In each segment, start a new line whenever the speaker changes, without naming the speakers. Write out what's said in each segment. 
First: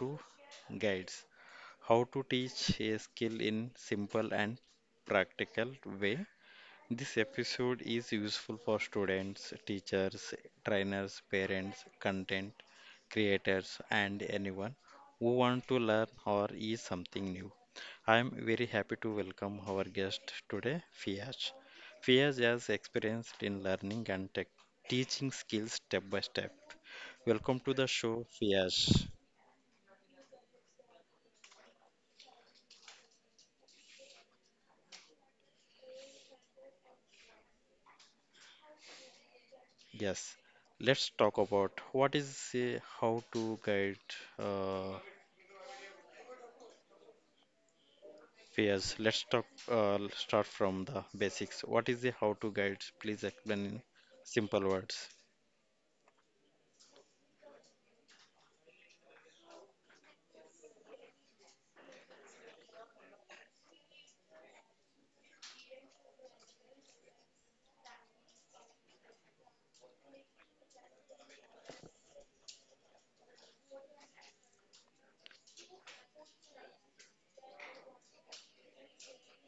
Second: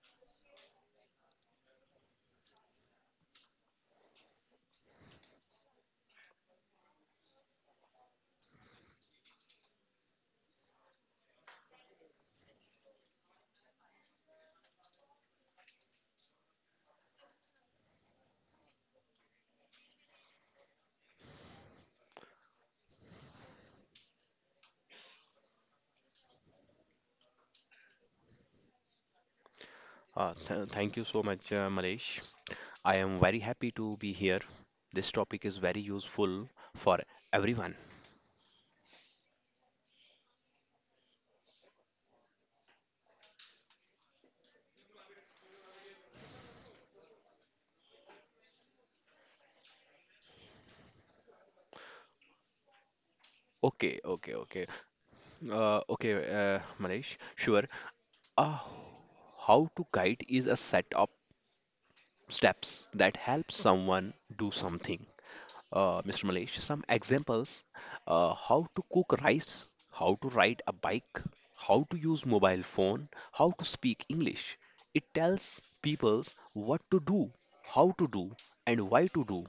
to guides, how to teach a skill in simple and practical way. This episode is useful for students, teachers, trainers, parents, content creators, and anyone who want to learn or is something new. I am very happy to welcome our guest today, Fiaz. Fiaz has experienced in learning and tech teaching skills step by step. Welcome to the show, Fiaz.
Th Thank you so much, Malaysh. I am very happy to be here. This topic is very useful for everyone.
Yes, let's talk about what is how to guide. Yes, let's talk, start from the basics. What is the how-to guide? Please explain in
Okay, okay, okay.
simple words.
Okay, uh, Malaysh, sure. Uh, how to guide is a set of steps that help someone do something. Mr. Malesh, some examples: how to cook rice, how to ride a bike, how to use mobile phone, how to speak English. It tells peoples what to do, how to do, and why to do.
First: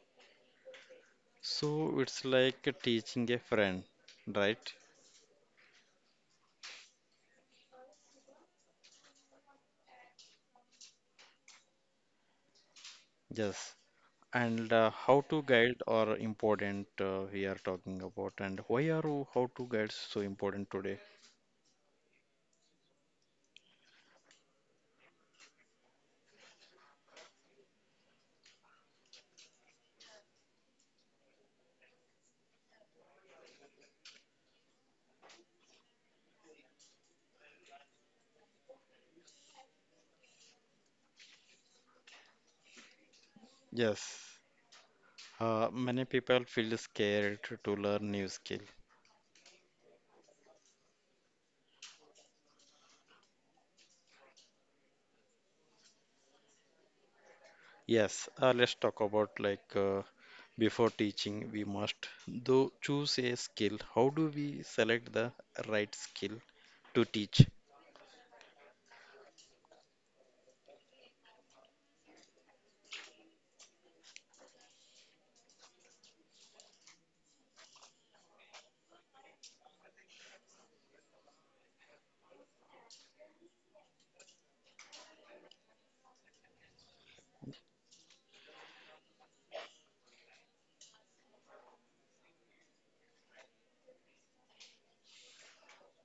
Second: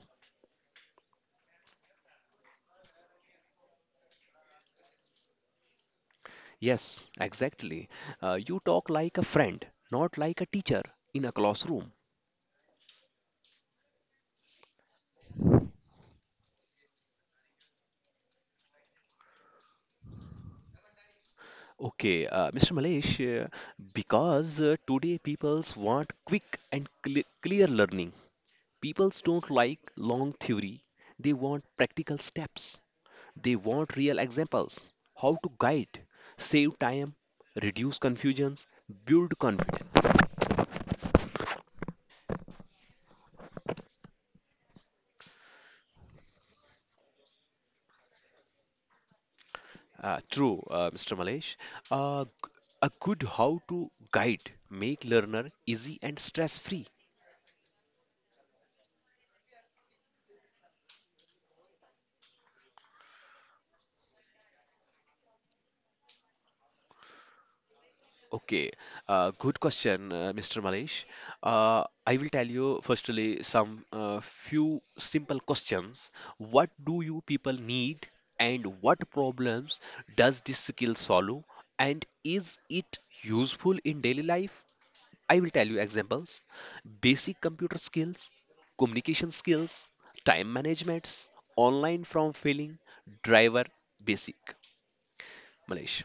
So it's like teaching a friend, right?
Yes, exactly. You talk like a friend, not like a teacher in a classroom.
Yes. And how-to guide are important, we are talking about, and why are how-to guides so important today?
Okay, Mr. Malesh, because today peoples want quick and clear learning. People don't like long theory, they want practical steps. They want real examples, how to guide, save time, reduce confusions, build confidence.
Yes. Many people feel scared to learn new skill.
True, Mr. Malesh. Uh, g- a good how to guide make learner easy and stress free.
Yes, let's talk about, like before teaching, we must though choose a skill. How do we select the right skill to teach?
Okay, good question, Mr. Malesh. I will tell you firstly some few simple questions. What do you people need, and what problems does this skill solve, and is it useful in daily life? I will tell you examples. Basic computer skills, communication skills, time managements, online from failing, driver basic. Malesh.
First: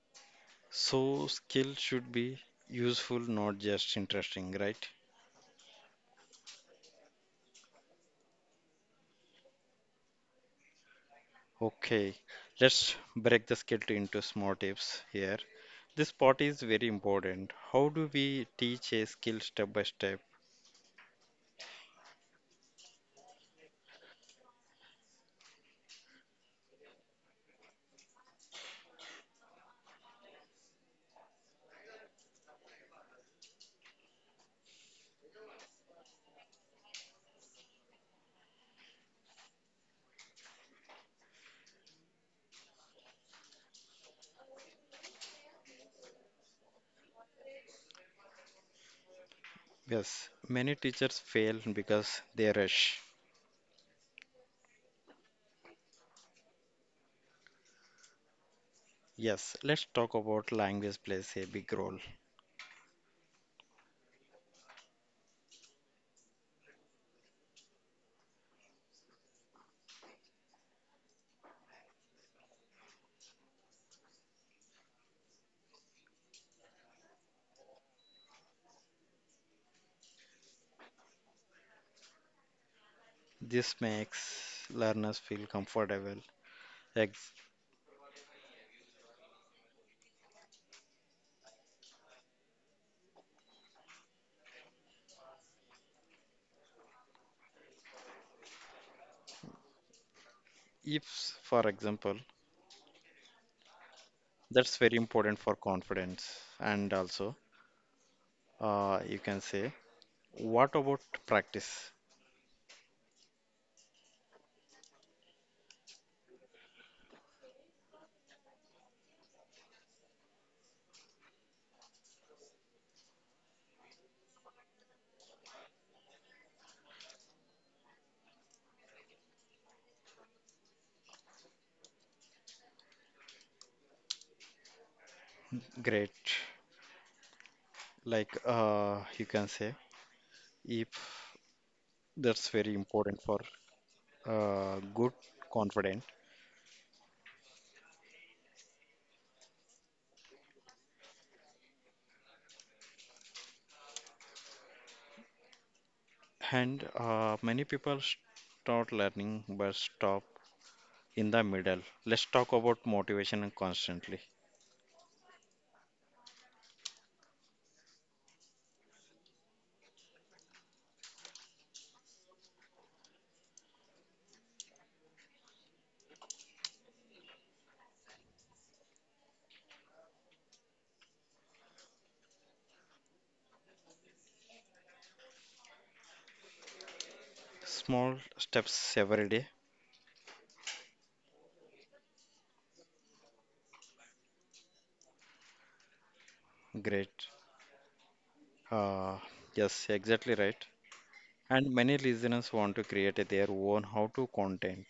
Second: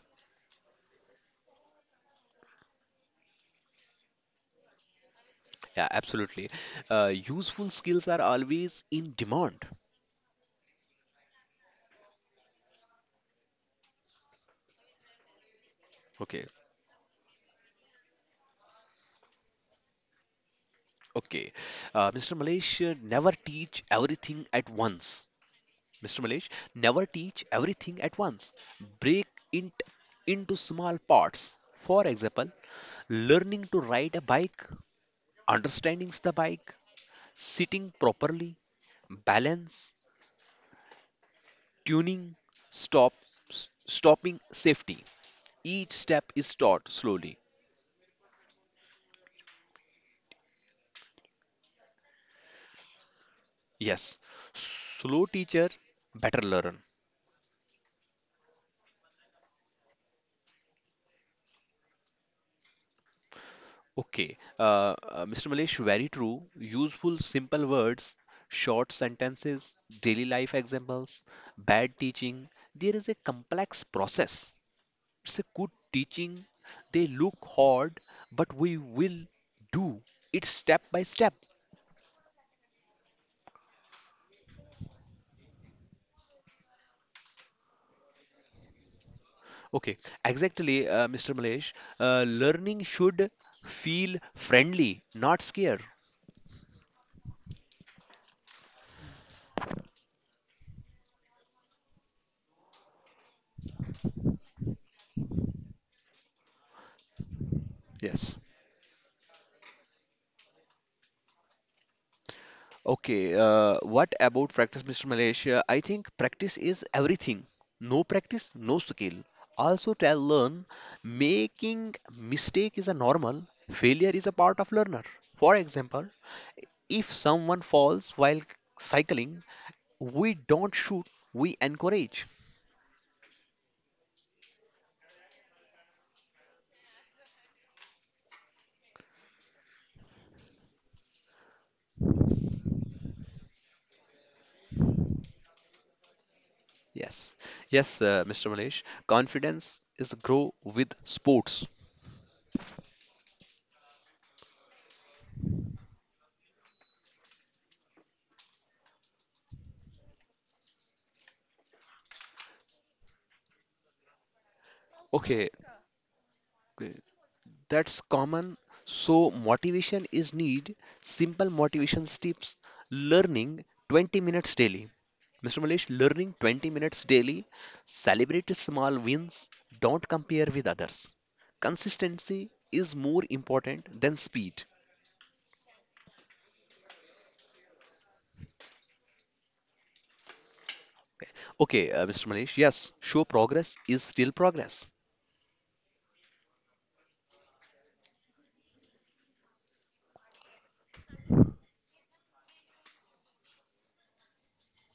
So skill should be useful, not just interesting, right?
Yeah, absolutely. Useful skills are always in demand.
Okay, let's break the skill into small tips here. This part
Okay,
is very important. How do we teach a skill step by step?
okay. Mr. Malesh, never teach everything at once. Mr. Malesh, never teach everything at once. Break it into small parts. For example, learning to ride a bike, understanding the bike, sitting properly, balance, tuning, stop, stopping safety. Each step is taught slowly.
Yes, many teachers fail because they rush.
Yes, slow teacher, better learn.
Yes, let's talk about, language plays a big role.
Okay, Mr. Malesh, very true. Useful, simple words, short sentences, daily life examples, bad teaching. There is a complex process. It's a good teaching. They look hard, but we will do it step by step.
This makes learners feel comfortable. Ex-
Okay, exactly, Mr. Malesh. Learning should feel friendly, not scare.
If, for example, that's very important for confidence. And also,
Yes.
you can say, what about practice?
Okay, what about practice, Mr. Malaysia? I think practice is everything. No practice, no skill. Also, tell learn making mistake is a normal. Failure is a part of learner. For example, if someone falls while cycling, we don't shoot, we encourage.
Great. Like, you can say, if that's very important for good confidence.
Yes, yes, Mr. Malesh. Confidence is grow with sports.
And many people start learning but stop in the middle. Let's talk about motivation and constantly.
Okay, that's common. So, motivation is need. Simple motivation tips. Learning 20 minutes daily. Mr. Malesh, learning 20 minutes daily. Celebrate small wins. Don't compare with others. Consistency is more important than speed.
Small steps every day.
Okay, Mr. Malesh, yes, show progress is still progress.
Great. Uh, yes, exactly right. And many listeners want to create their own how to content.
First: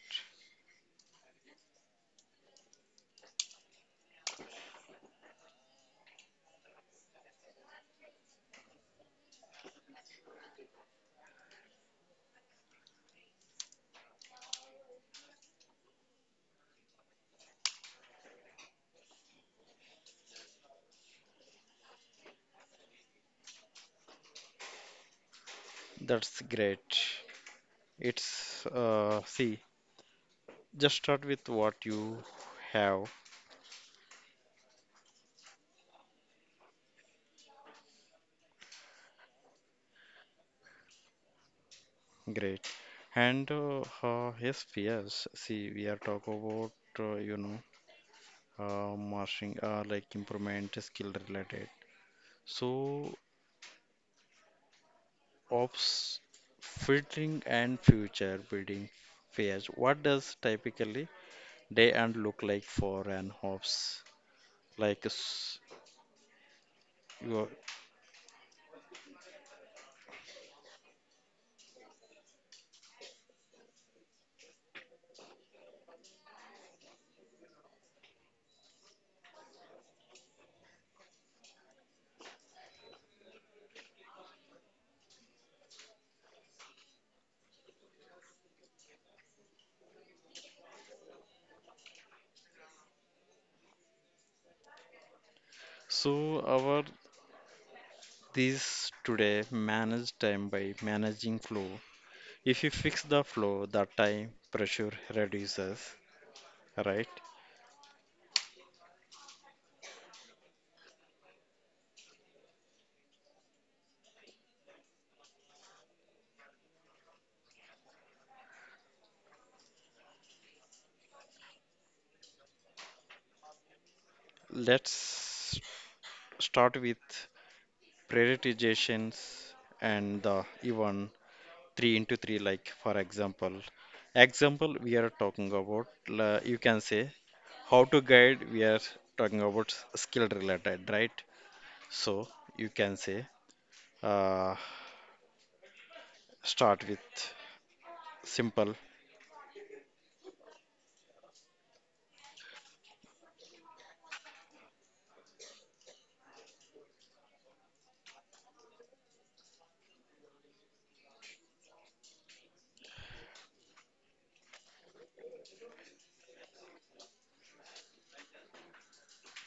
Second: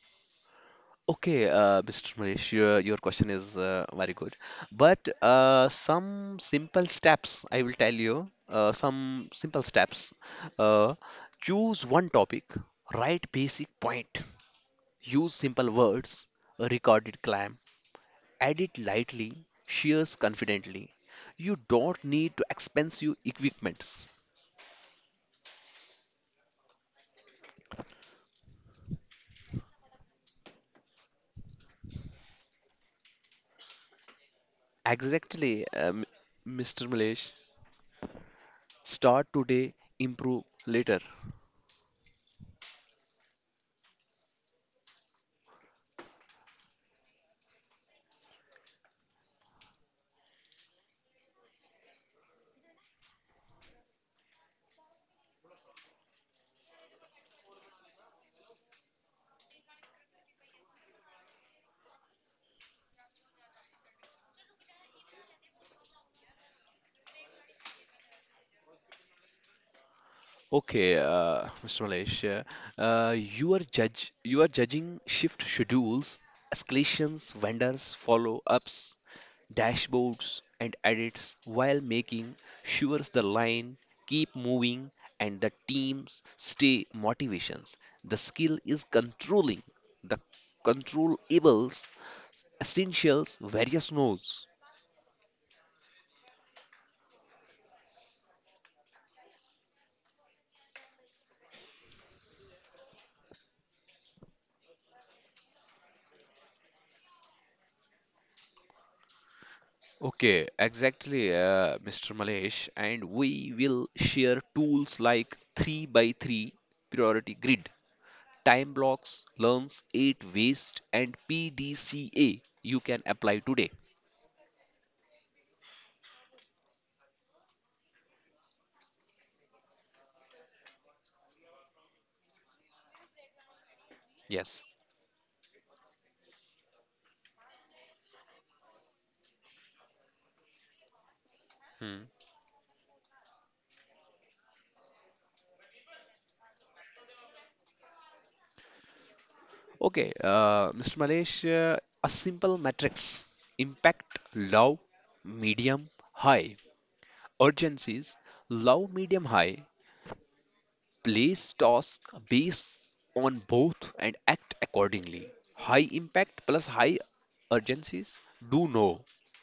Okay, Mr. Mahesh, your question is very good. But some simple steps, I will tell you, some simple steps. Uh, Choose one topic, write basic point, use simple words, a recorded clam, edit lightly, shares confidently. You don't need to expensive equipments.
That's great. It's see, just start with what you have.
Exactly, Mr. Mahesh. Start today, improve later.
Great. And Yes, yes. See, we are talk about uh, you know marching like improvement skill related. So ops filtering and future building phase. What does typically day and look like for an ops? Like your.
Okay, Mr. Malesh, you are judging shift schedules, escalations, vendors, follow-ups, dashboards, and edits while making sure the line keep moving and the teams stay motivations. The skill is controlling the controllables, essentials, various nodes.
So our this today manage time by managing flow. If you fix the flow, the time pressure reduces, right?
Okay, exactly, Mr. Malesh. And we will share tools like 3 by 3 priority grid, time blocks, learns, 8 waste, and PDCA you can apply today.
Let's start with prioritizations and the even 3 into 3, like for example
Yes.
example we are talking about, you can say, how to guide we are talking about, skill related, right?
Hmm.
So you can say, uh, start with simple.
Okay, Mr. Malesh, a simple matrix impact low, medium, high. Urgencies low, medium, high. Place tasks based on both and act accordingly. High impact plus high urgencies do no.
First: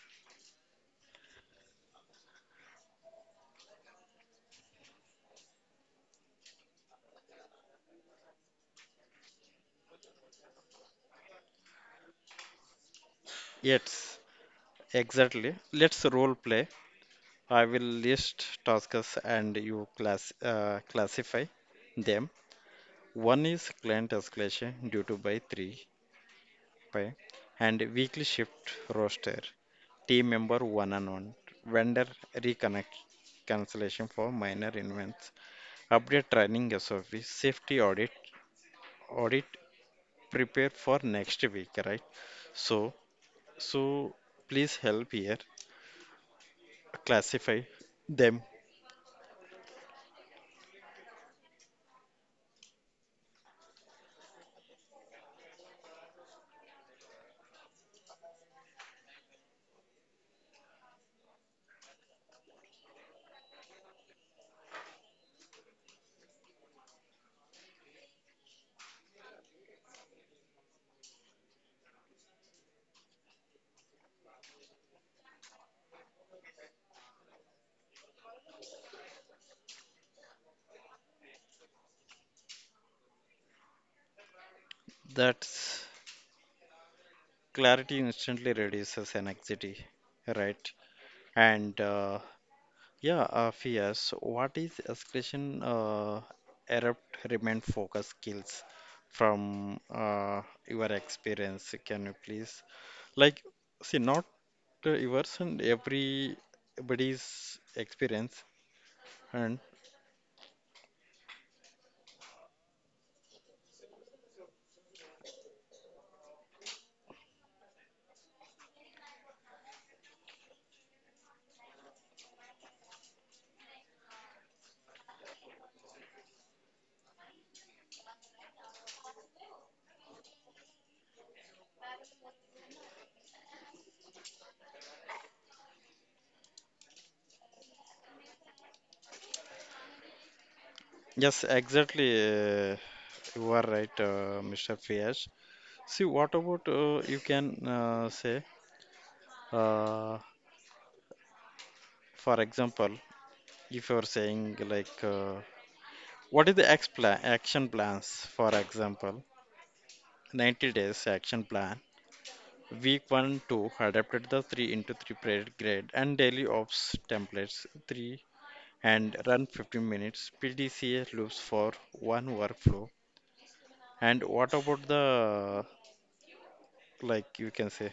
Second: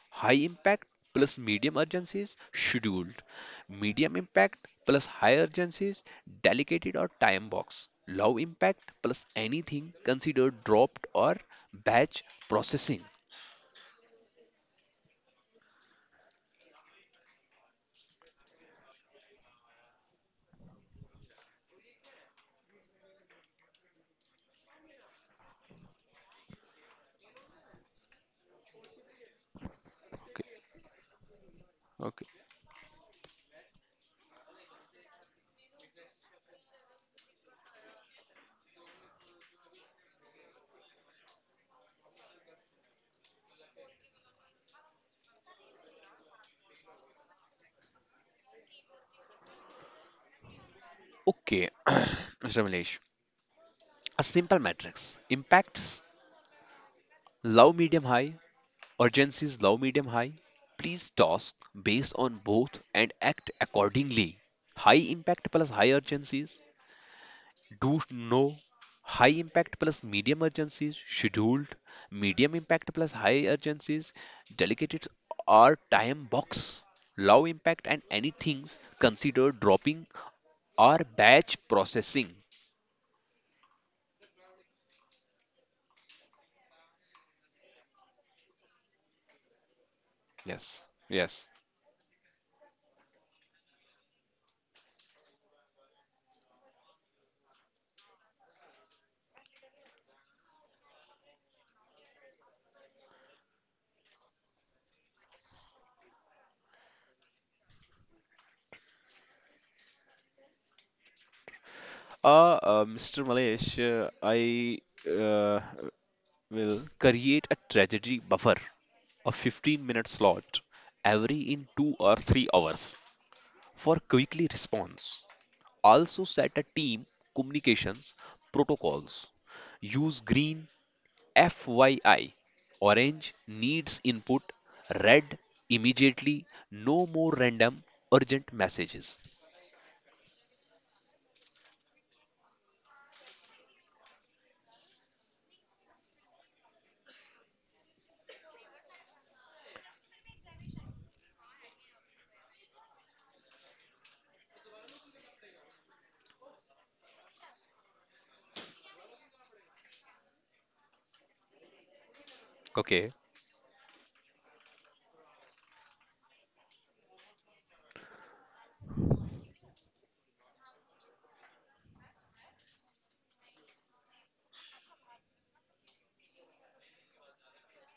High impact plus medium urgencies scheduled. Medium impact plus high urgencies delegated or time box. Low impact plus anything considered dropped or batch processing.
Yes, exactly. Let's role play. I will list tasks and you classify them. One is client escalation due to by three by, and weekly shift roster. Team member
Okay.
one on one. Vendor
Okay.
reconnect cancellation for minor events. Update training SOP. Safety audit. Audit prepare for next week, right? So so please help here. Classify them.
Okay. Mr. Milesh. A simple matrix. Impacts low, medium, high. Urgencies low, medium, high. Please task based on both and act accordingly. High impact plus high urgencies. Do no. High impact plus medium urgencies scheduled. Medium impact plus high urgencies delegated or time box. Low impact and any things considered dropping or batch processing.
That clarity instantly reduces anxiety, right?
Yes. Yes.
And yeah, fears. What is escalation erupt remain focus skills from your experience? Can you please, like, see not yours and everybody's experience and
Mr. Malesh, I uh, will create a tragedy buffer. A 15-minute slot every in 2 or 3 hours for quickly response. Also set a team communications protocols. Use green FYI. Orange needs input. Red immediately. No more random urgent messages.
yes, exactly. Uh, you are right, Mr. Fiyash. See, what about you can say, uh, for example. If you're saying, like, what is the ex plan action plans, for example, 90 days action plan, week
Okay,
1 2 adapted the 3 into 3 period grade and daily ops templates 3, and run 15 minutes pdca loops for one workflow. And what about the, like you can say,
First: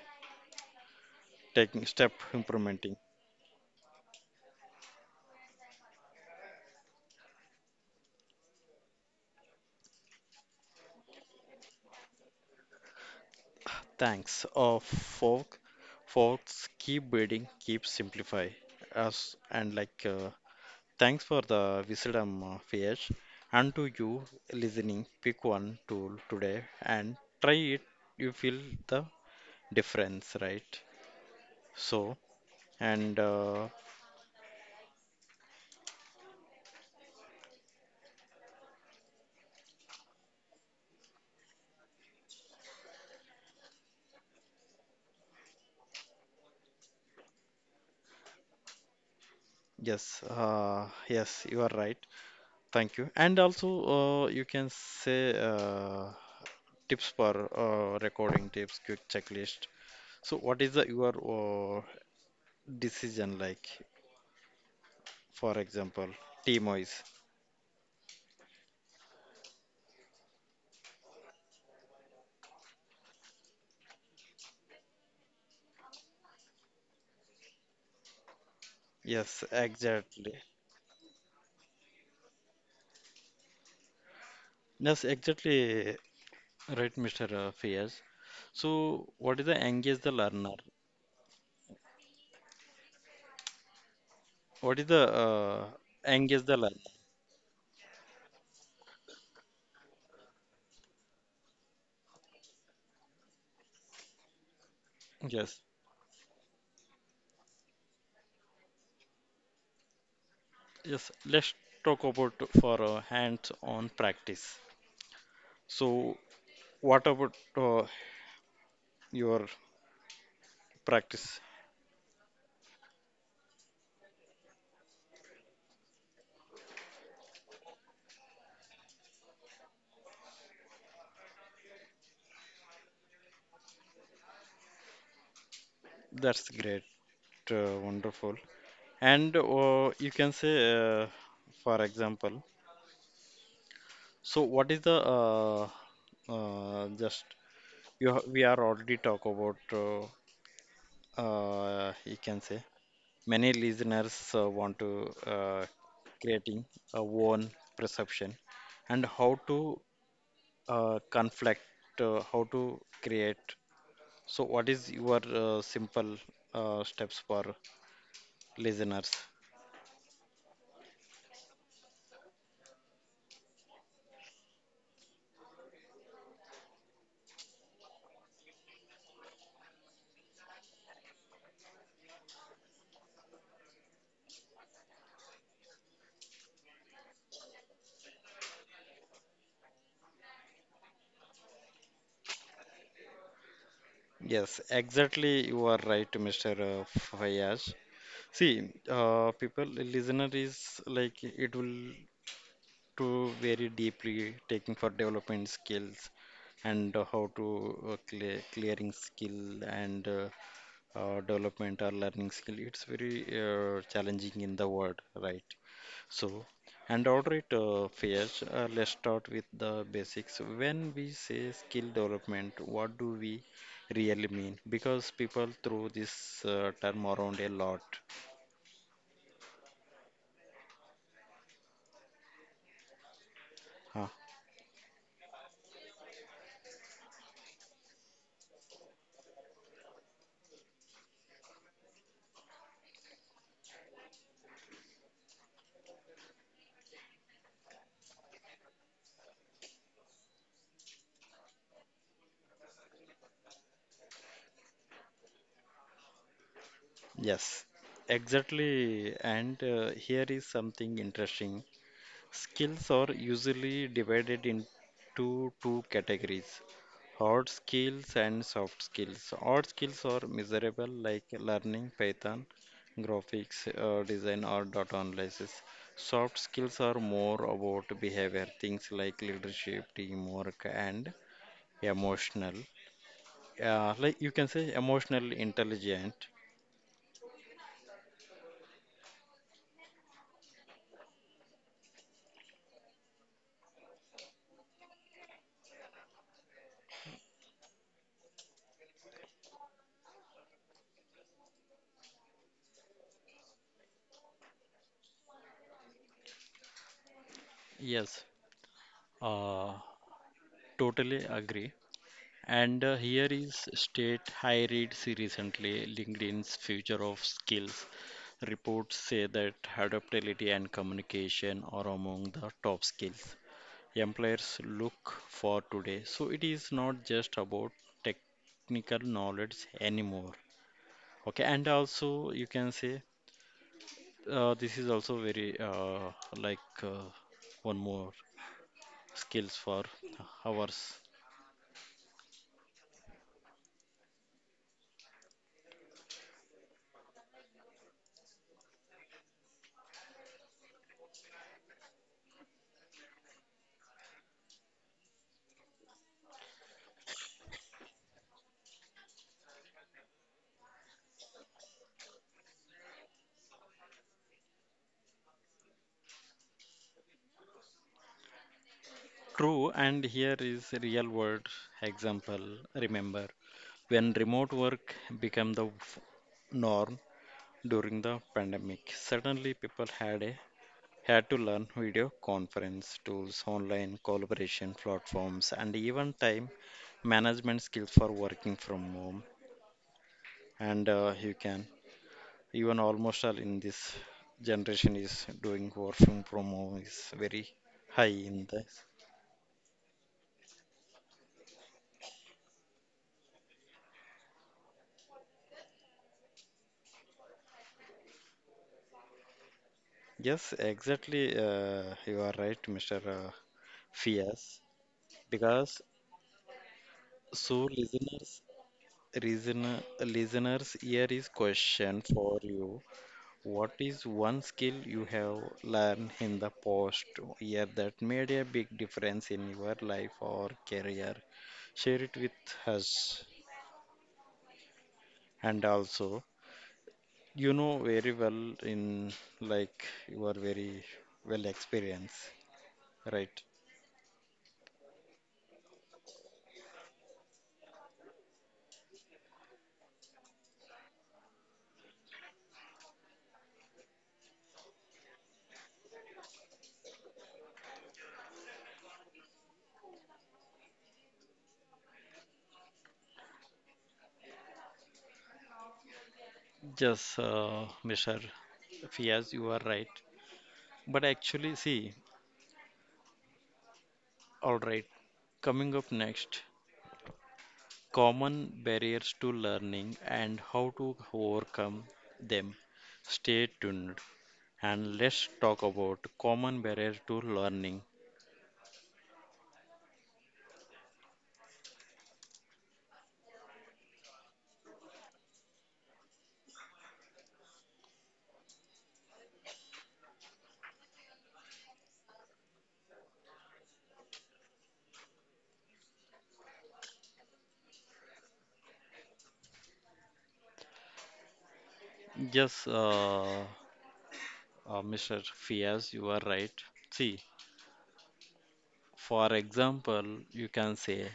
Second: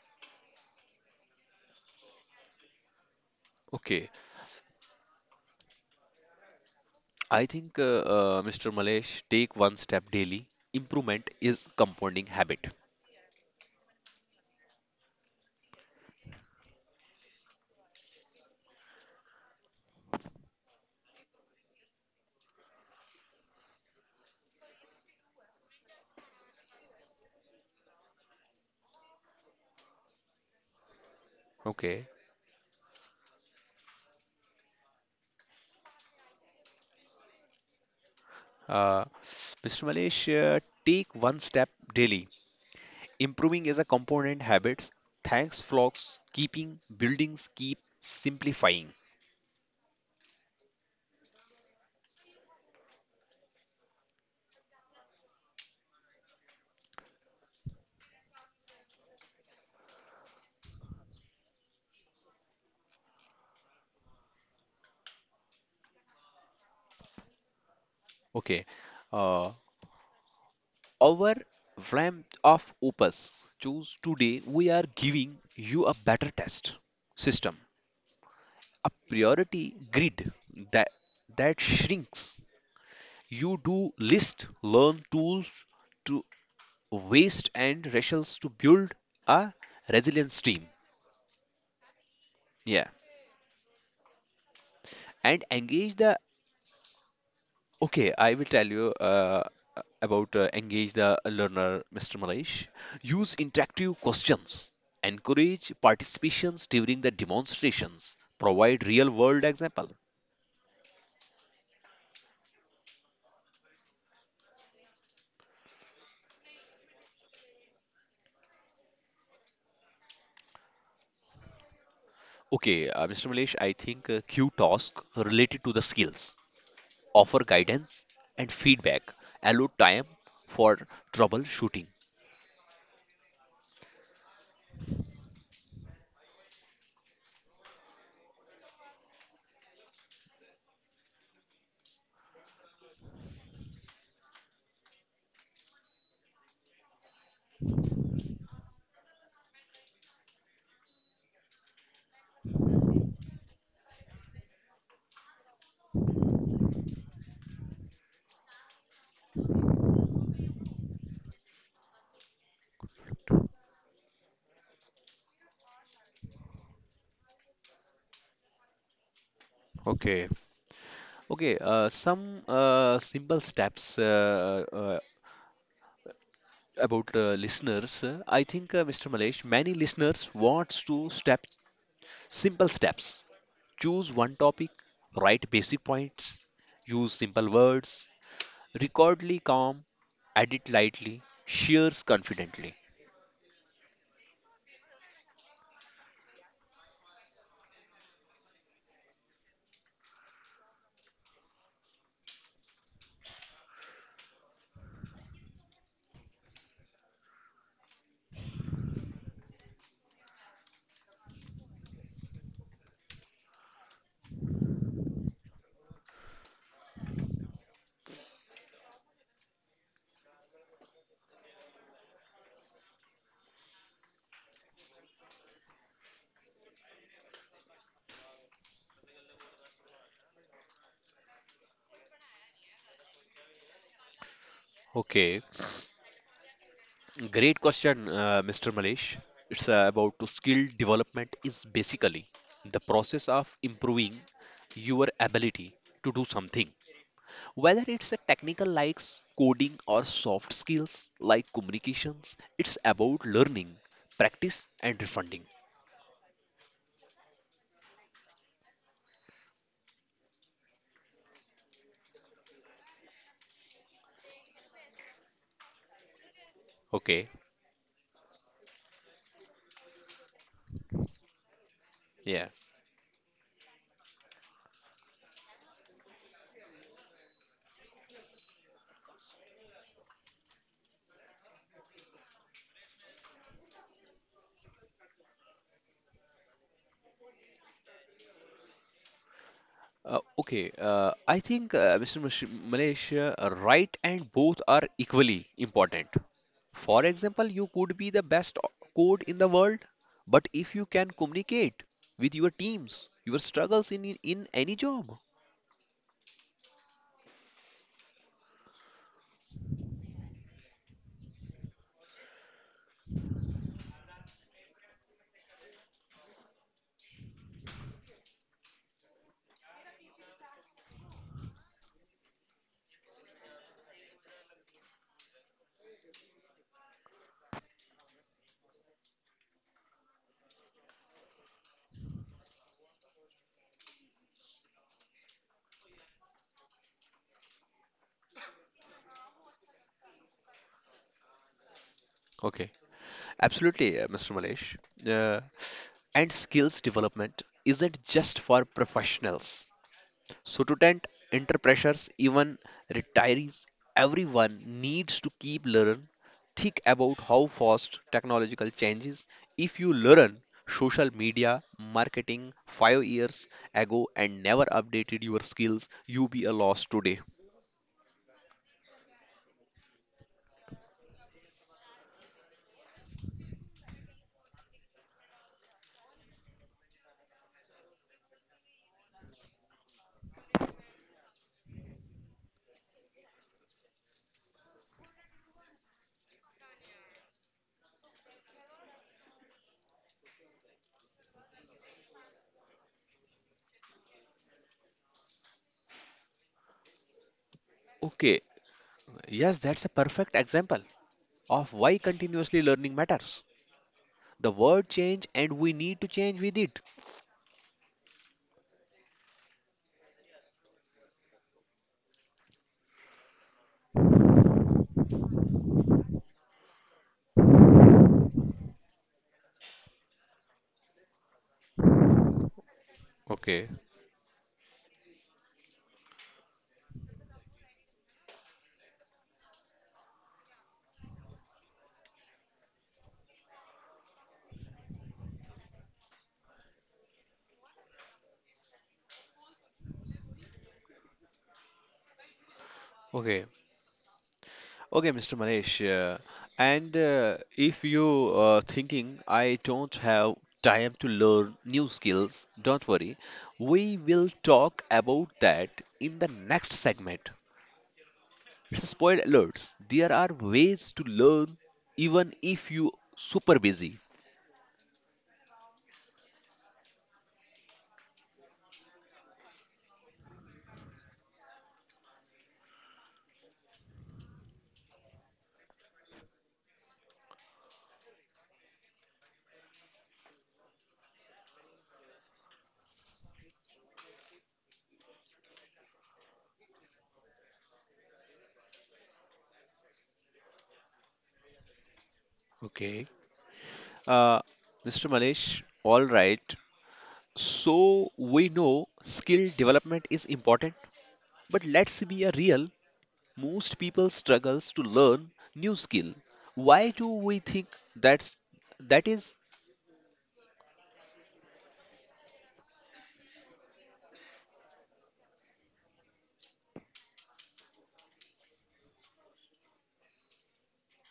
taking step implementing
okay. I think Mr. Malesh take one step daily. Improvement is compounding habit.
thanks of folk folks, keep building, keep simplify us. And, like, thanks for the wisdom, Fiyesh. And to you listening, pick one tool today and try it. You feel the difference, right?
Okay.
So, and
Uh, Mr. Malesh, take one step daily. Improving is a component habits. Thanks, flocks, keeping buildings keep simplifying.
yes, yes, you are right. Thank you. And also, you can say tips for recording tips, quick checklist. So, what is the your decision like? For example, team wise.
Okay. Uh, our flame of opus. Choose today. We are giving you a better test system, a
Yes,
priority
exactly.
grid that that shrinks. You do list,
Yes,
learn tools
exactly,
to
right, Mr.
waste
Fayaz.
and ratios to
So,
build
what is the
a
engage the learner?
resilience team. Yeah.
What is the
and engage the
engage the learner?
Okay, I will tell you about engage the learner, Mr. Malesh. Use interactive questions,
Yes,
encourage participations during the demonstrations, provide real world example.
yes. Let's talk about, for hands-on practice. So, what about your practice?
Okay, Mr. Malesh, I think q task related to the skills, offer guidance and feedback, allow time for troubleshooting.
That's great, wonderful. And you can say, for example, so what is the just you we are already talk about you can say many listeners want to creating a own perception and how to conflict, how to create. So, what is your simple steps for listeners?
Okay. Okay, some simple steps about listeners, I think, Mr. Malesh, many listeners wants to step simple steps. Choose one topic, write basic points, use simple words, recordly calm, edit lightly, shares confidently.
Yes, exactly. You are right, Mr. Fayaz. See, people, listener is like it will to very deeply taking for development skills and how to clearing skill and development or learning skill it's very challenging in the world, right? So and order it fares, let's start with the basics. When we say skill development, what do we really mean? Because people throw this term around a lot. Huh,
Okay, great question, Mr. Malesh. It's about to skill development is basically the process of improving your ability to do something. Whether it's a technical like coding or soft skills like communications, it's about learning, practice, and refunding.
yes, exactly. And here is something interesting. Skills are usually divided into two categories.
Okay.
Hard skills and soft skills. Hard skills are measurable, like learning Python,
Yeah.
graphics design, or data analysis. Soft skills are more about behavior, things like leadership, teamwork, and emotional. Like you can say, emotional intelligent.
Okay, I think Mr. Malaysia, right and both are equally important. For example, you could be the best code in the world, but if you can communicate with your teams, your struggles in any job.
Yes, uh, totally agree. And here is State High reads recently LinkedIn's Future of Skills. Reports say that adaptability and communication are among the top skills employers look for today. So it is not just about technical knowledge anymore. Okay, and also you can say this is also very like one more skills for ours.
Okay. Absolutely, Mr. Malesh. Uh, And skills development isn't just for professionals. Student, entrepreneurs, even retirees, everyone needs to keep learn. Think about how fast technological changes. If you learn social media marketing 5 years ago and never updated your skills, you be a loss today.
True, and here is a real world example. Remember, when remote work became the norm during the pandemic, suddenly people had to learn video conference tools, online collaboration platforms, and even time management skills for working from home. And you can even almost all in this generation is doing working from home is very high
Okay,
in this.
yes, that's a perfect example of why continuously learning matters. The world change and we need to change with it.
Yes, exactly. You are right, Mr. Yes, because so listeners, reason, listeners, here is question for you.
Okay.
What is one skill you have learned in the past year that made a big difference in your life or career? Share it with us. And also, you know very well in, like, you are very well experienced, right?
Okay. Okay, Mr. Manesh, and if you are thinking I don't have time to learn new skills, don't worry. We will talk about that in the next segment. It's a spoil alerts. There are ways to learn even if you super busy.
Yes, Mr. Fias, you are right. But actually, see, all right, coming up next, common barriers to learning and how to overcome them. Stay tuned and let's talk about common barriers to learning.
Okay. Uh, Mr. Malesh, all right. So we know skill development is important, but let's be a real. Most people struggles to learn new skill. Why do we think that's that is?
Yes, Mr. Fias, you are right. See, for example, you can say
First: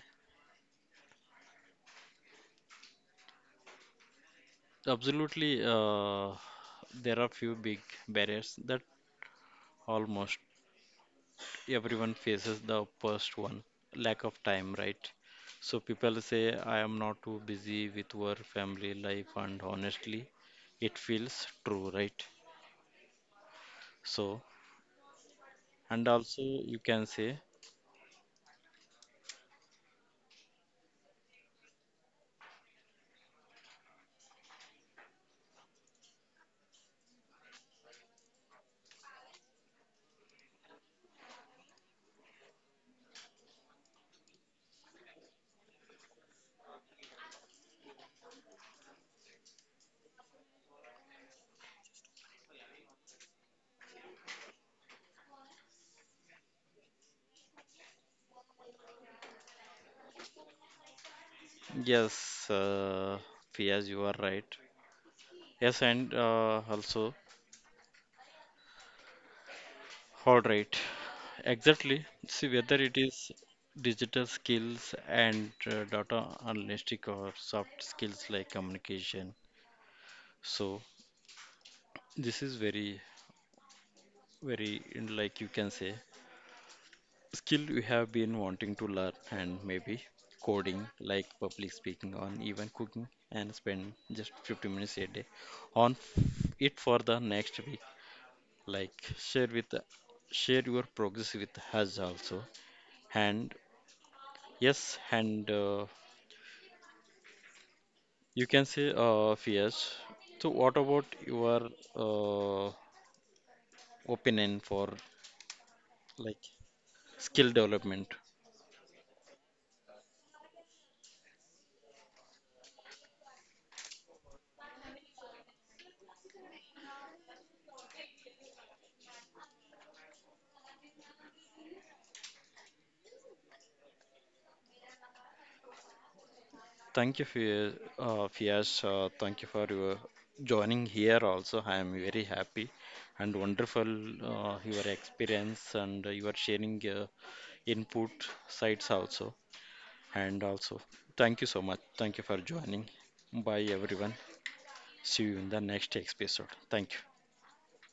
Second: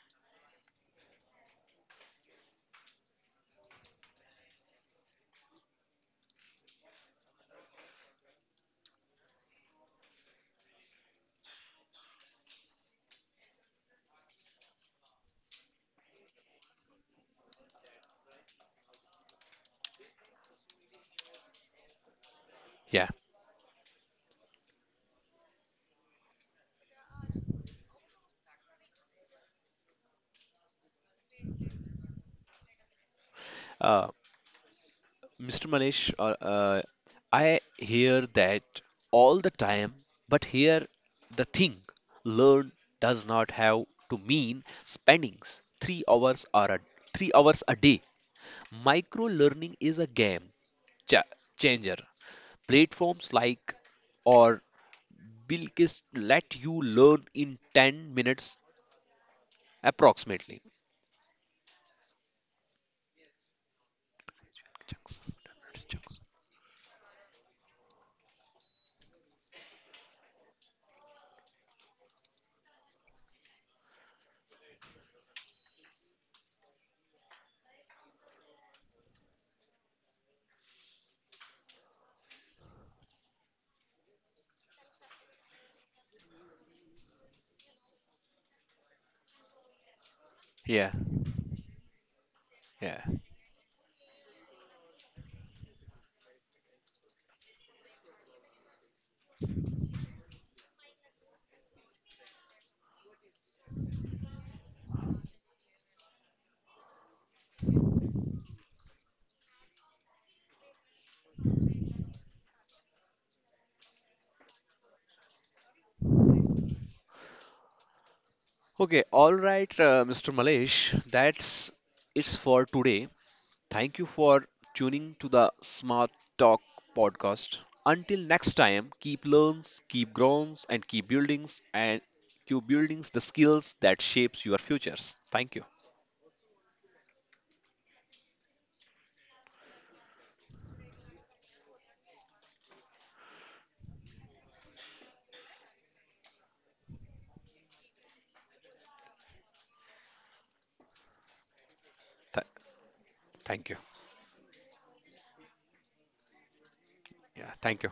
absolutely there are few big barriers that almost everyone faces. The first one, lack of time, right? So people say I am not too busy with work, family life, and honestly it feels true, right?
Yeah.
So and also you can say
Uh, Mr. Malesh, uh, I hear that all the time, but here the thing learn does not have to mean spending three hours or a, 3 hours a day. Micro learning is a game cha- changer. Platforms like or Bilkis let you learn in 10 minutes approximately.
yes, Fiaz, you are right. Yes, and also, all right, exactly, see whether it is digital skills and data analytic or soft skills like communication. So this is very, very, like you can say, skill you have been wanting to learn, and maybe coding,
Yeah,
like public speaking or even
yeah.
cooking, and spend just 15 minutes a day on it for the next week. Like share your progress with us also. And yes, and you can say, fears, so what about your uh, opinion for, like, skill development.
Okay, all right, Mr. Malesh, that's it's for today. Thank you for tuning to the Smart Talk podcast. Until next time, keep learns, keep grows, and keep buildings the skills that shapes your futures. Thank you.
Thank you, Fias. Fias. Thank you for your joining here also. I am very happy and wonderful your experience and your sharing input sites also. And also, thank you so much. Thank you for
Th-
joining. Bye,
Thank you.
everyone. See you in the next episode. Thank you.
Yeah, thank you.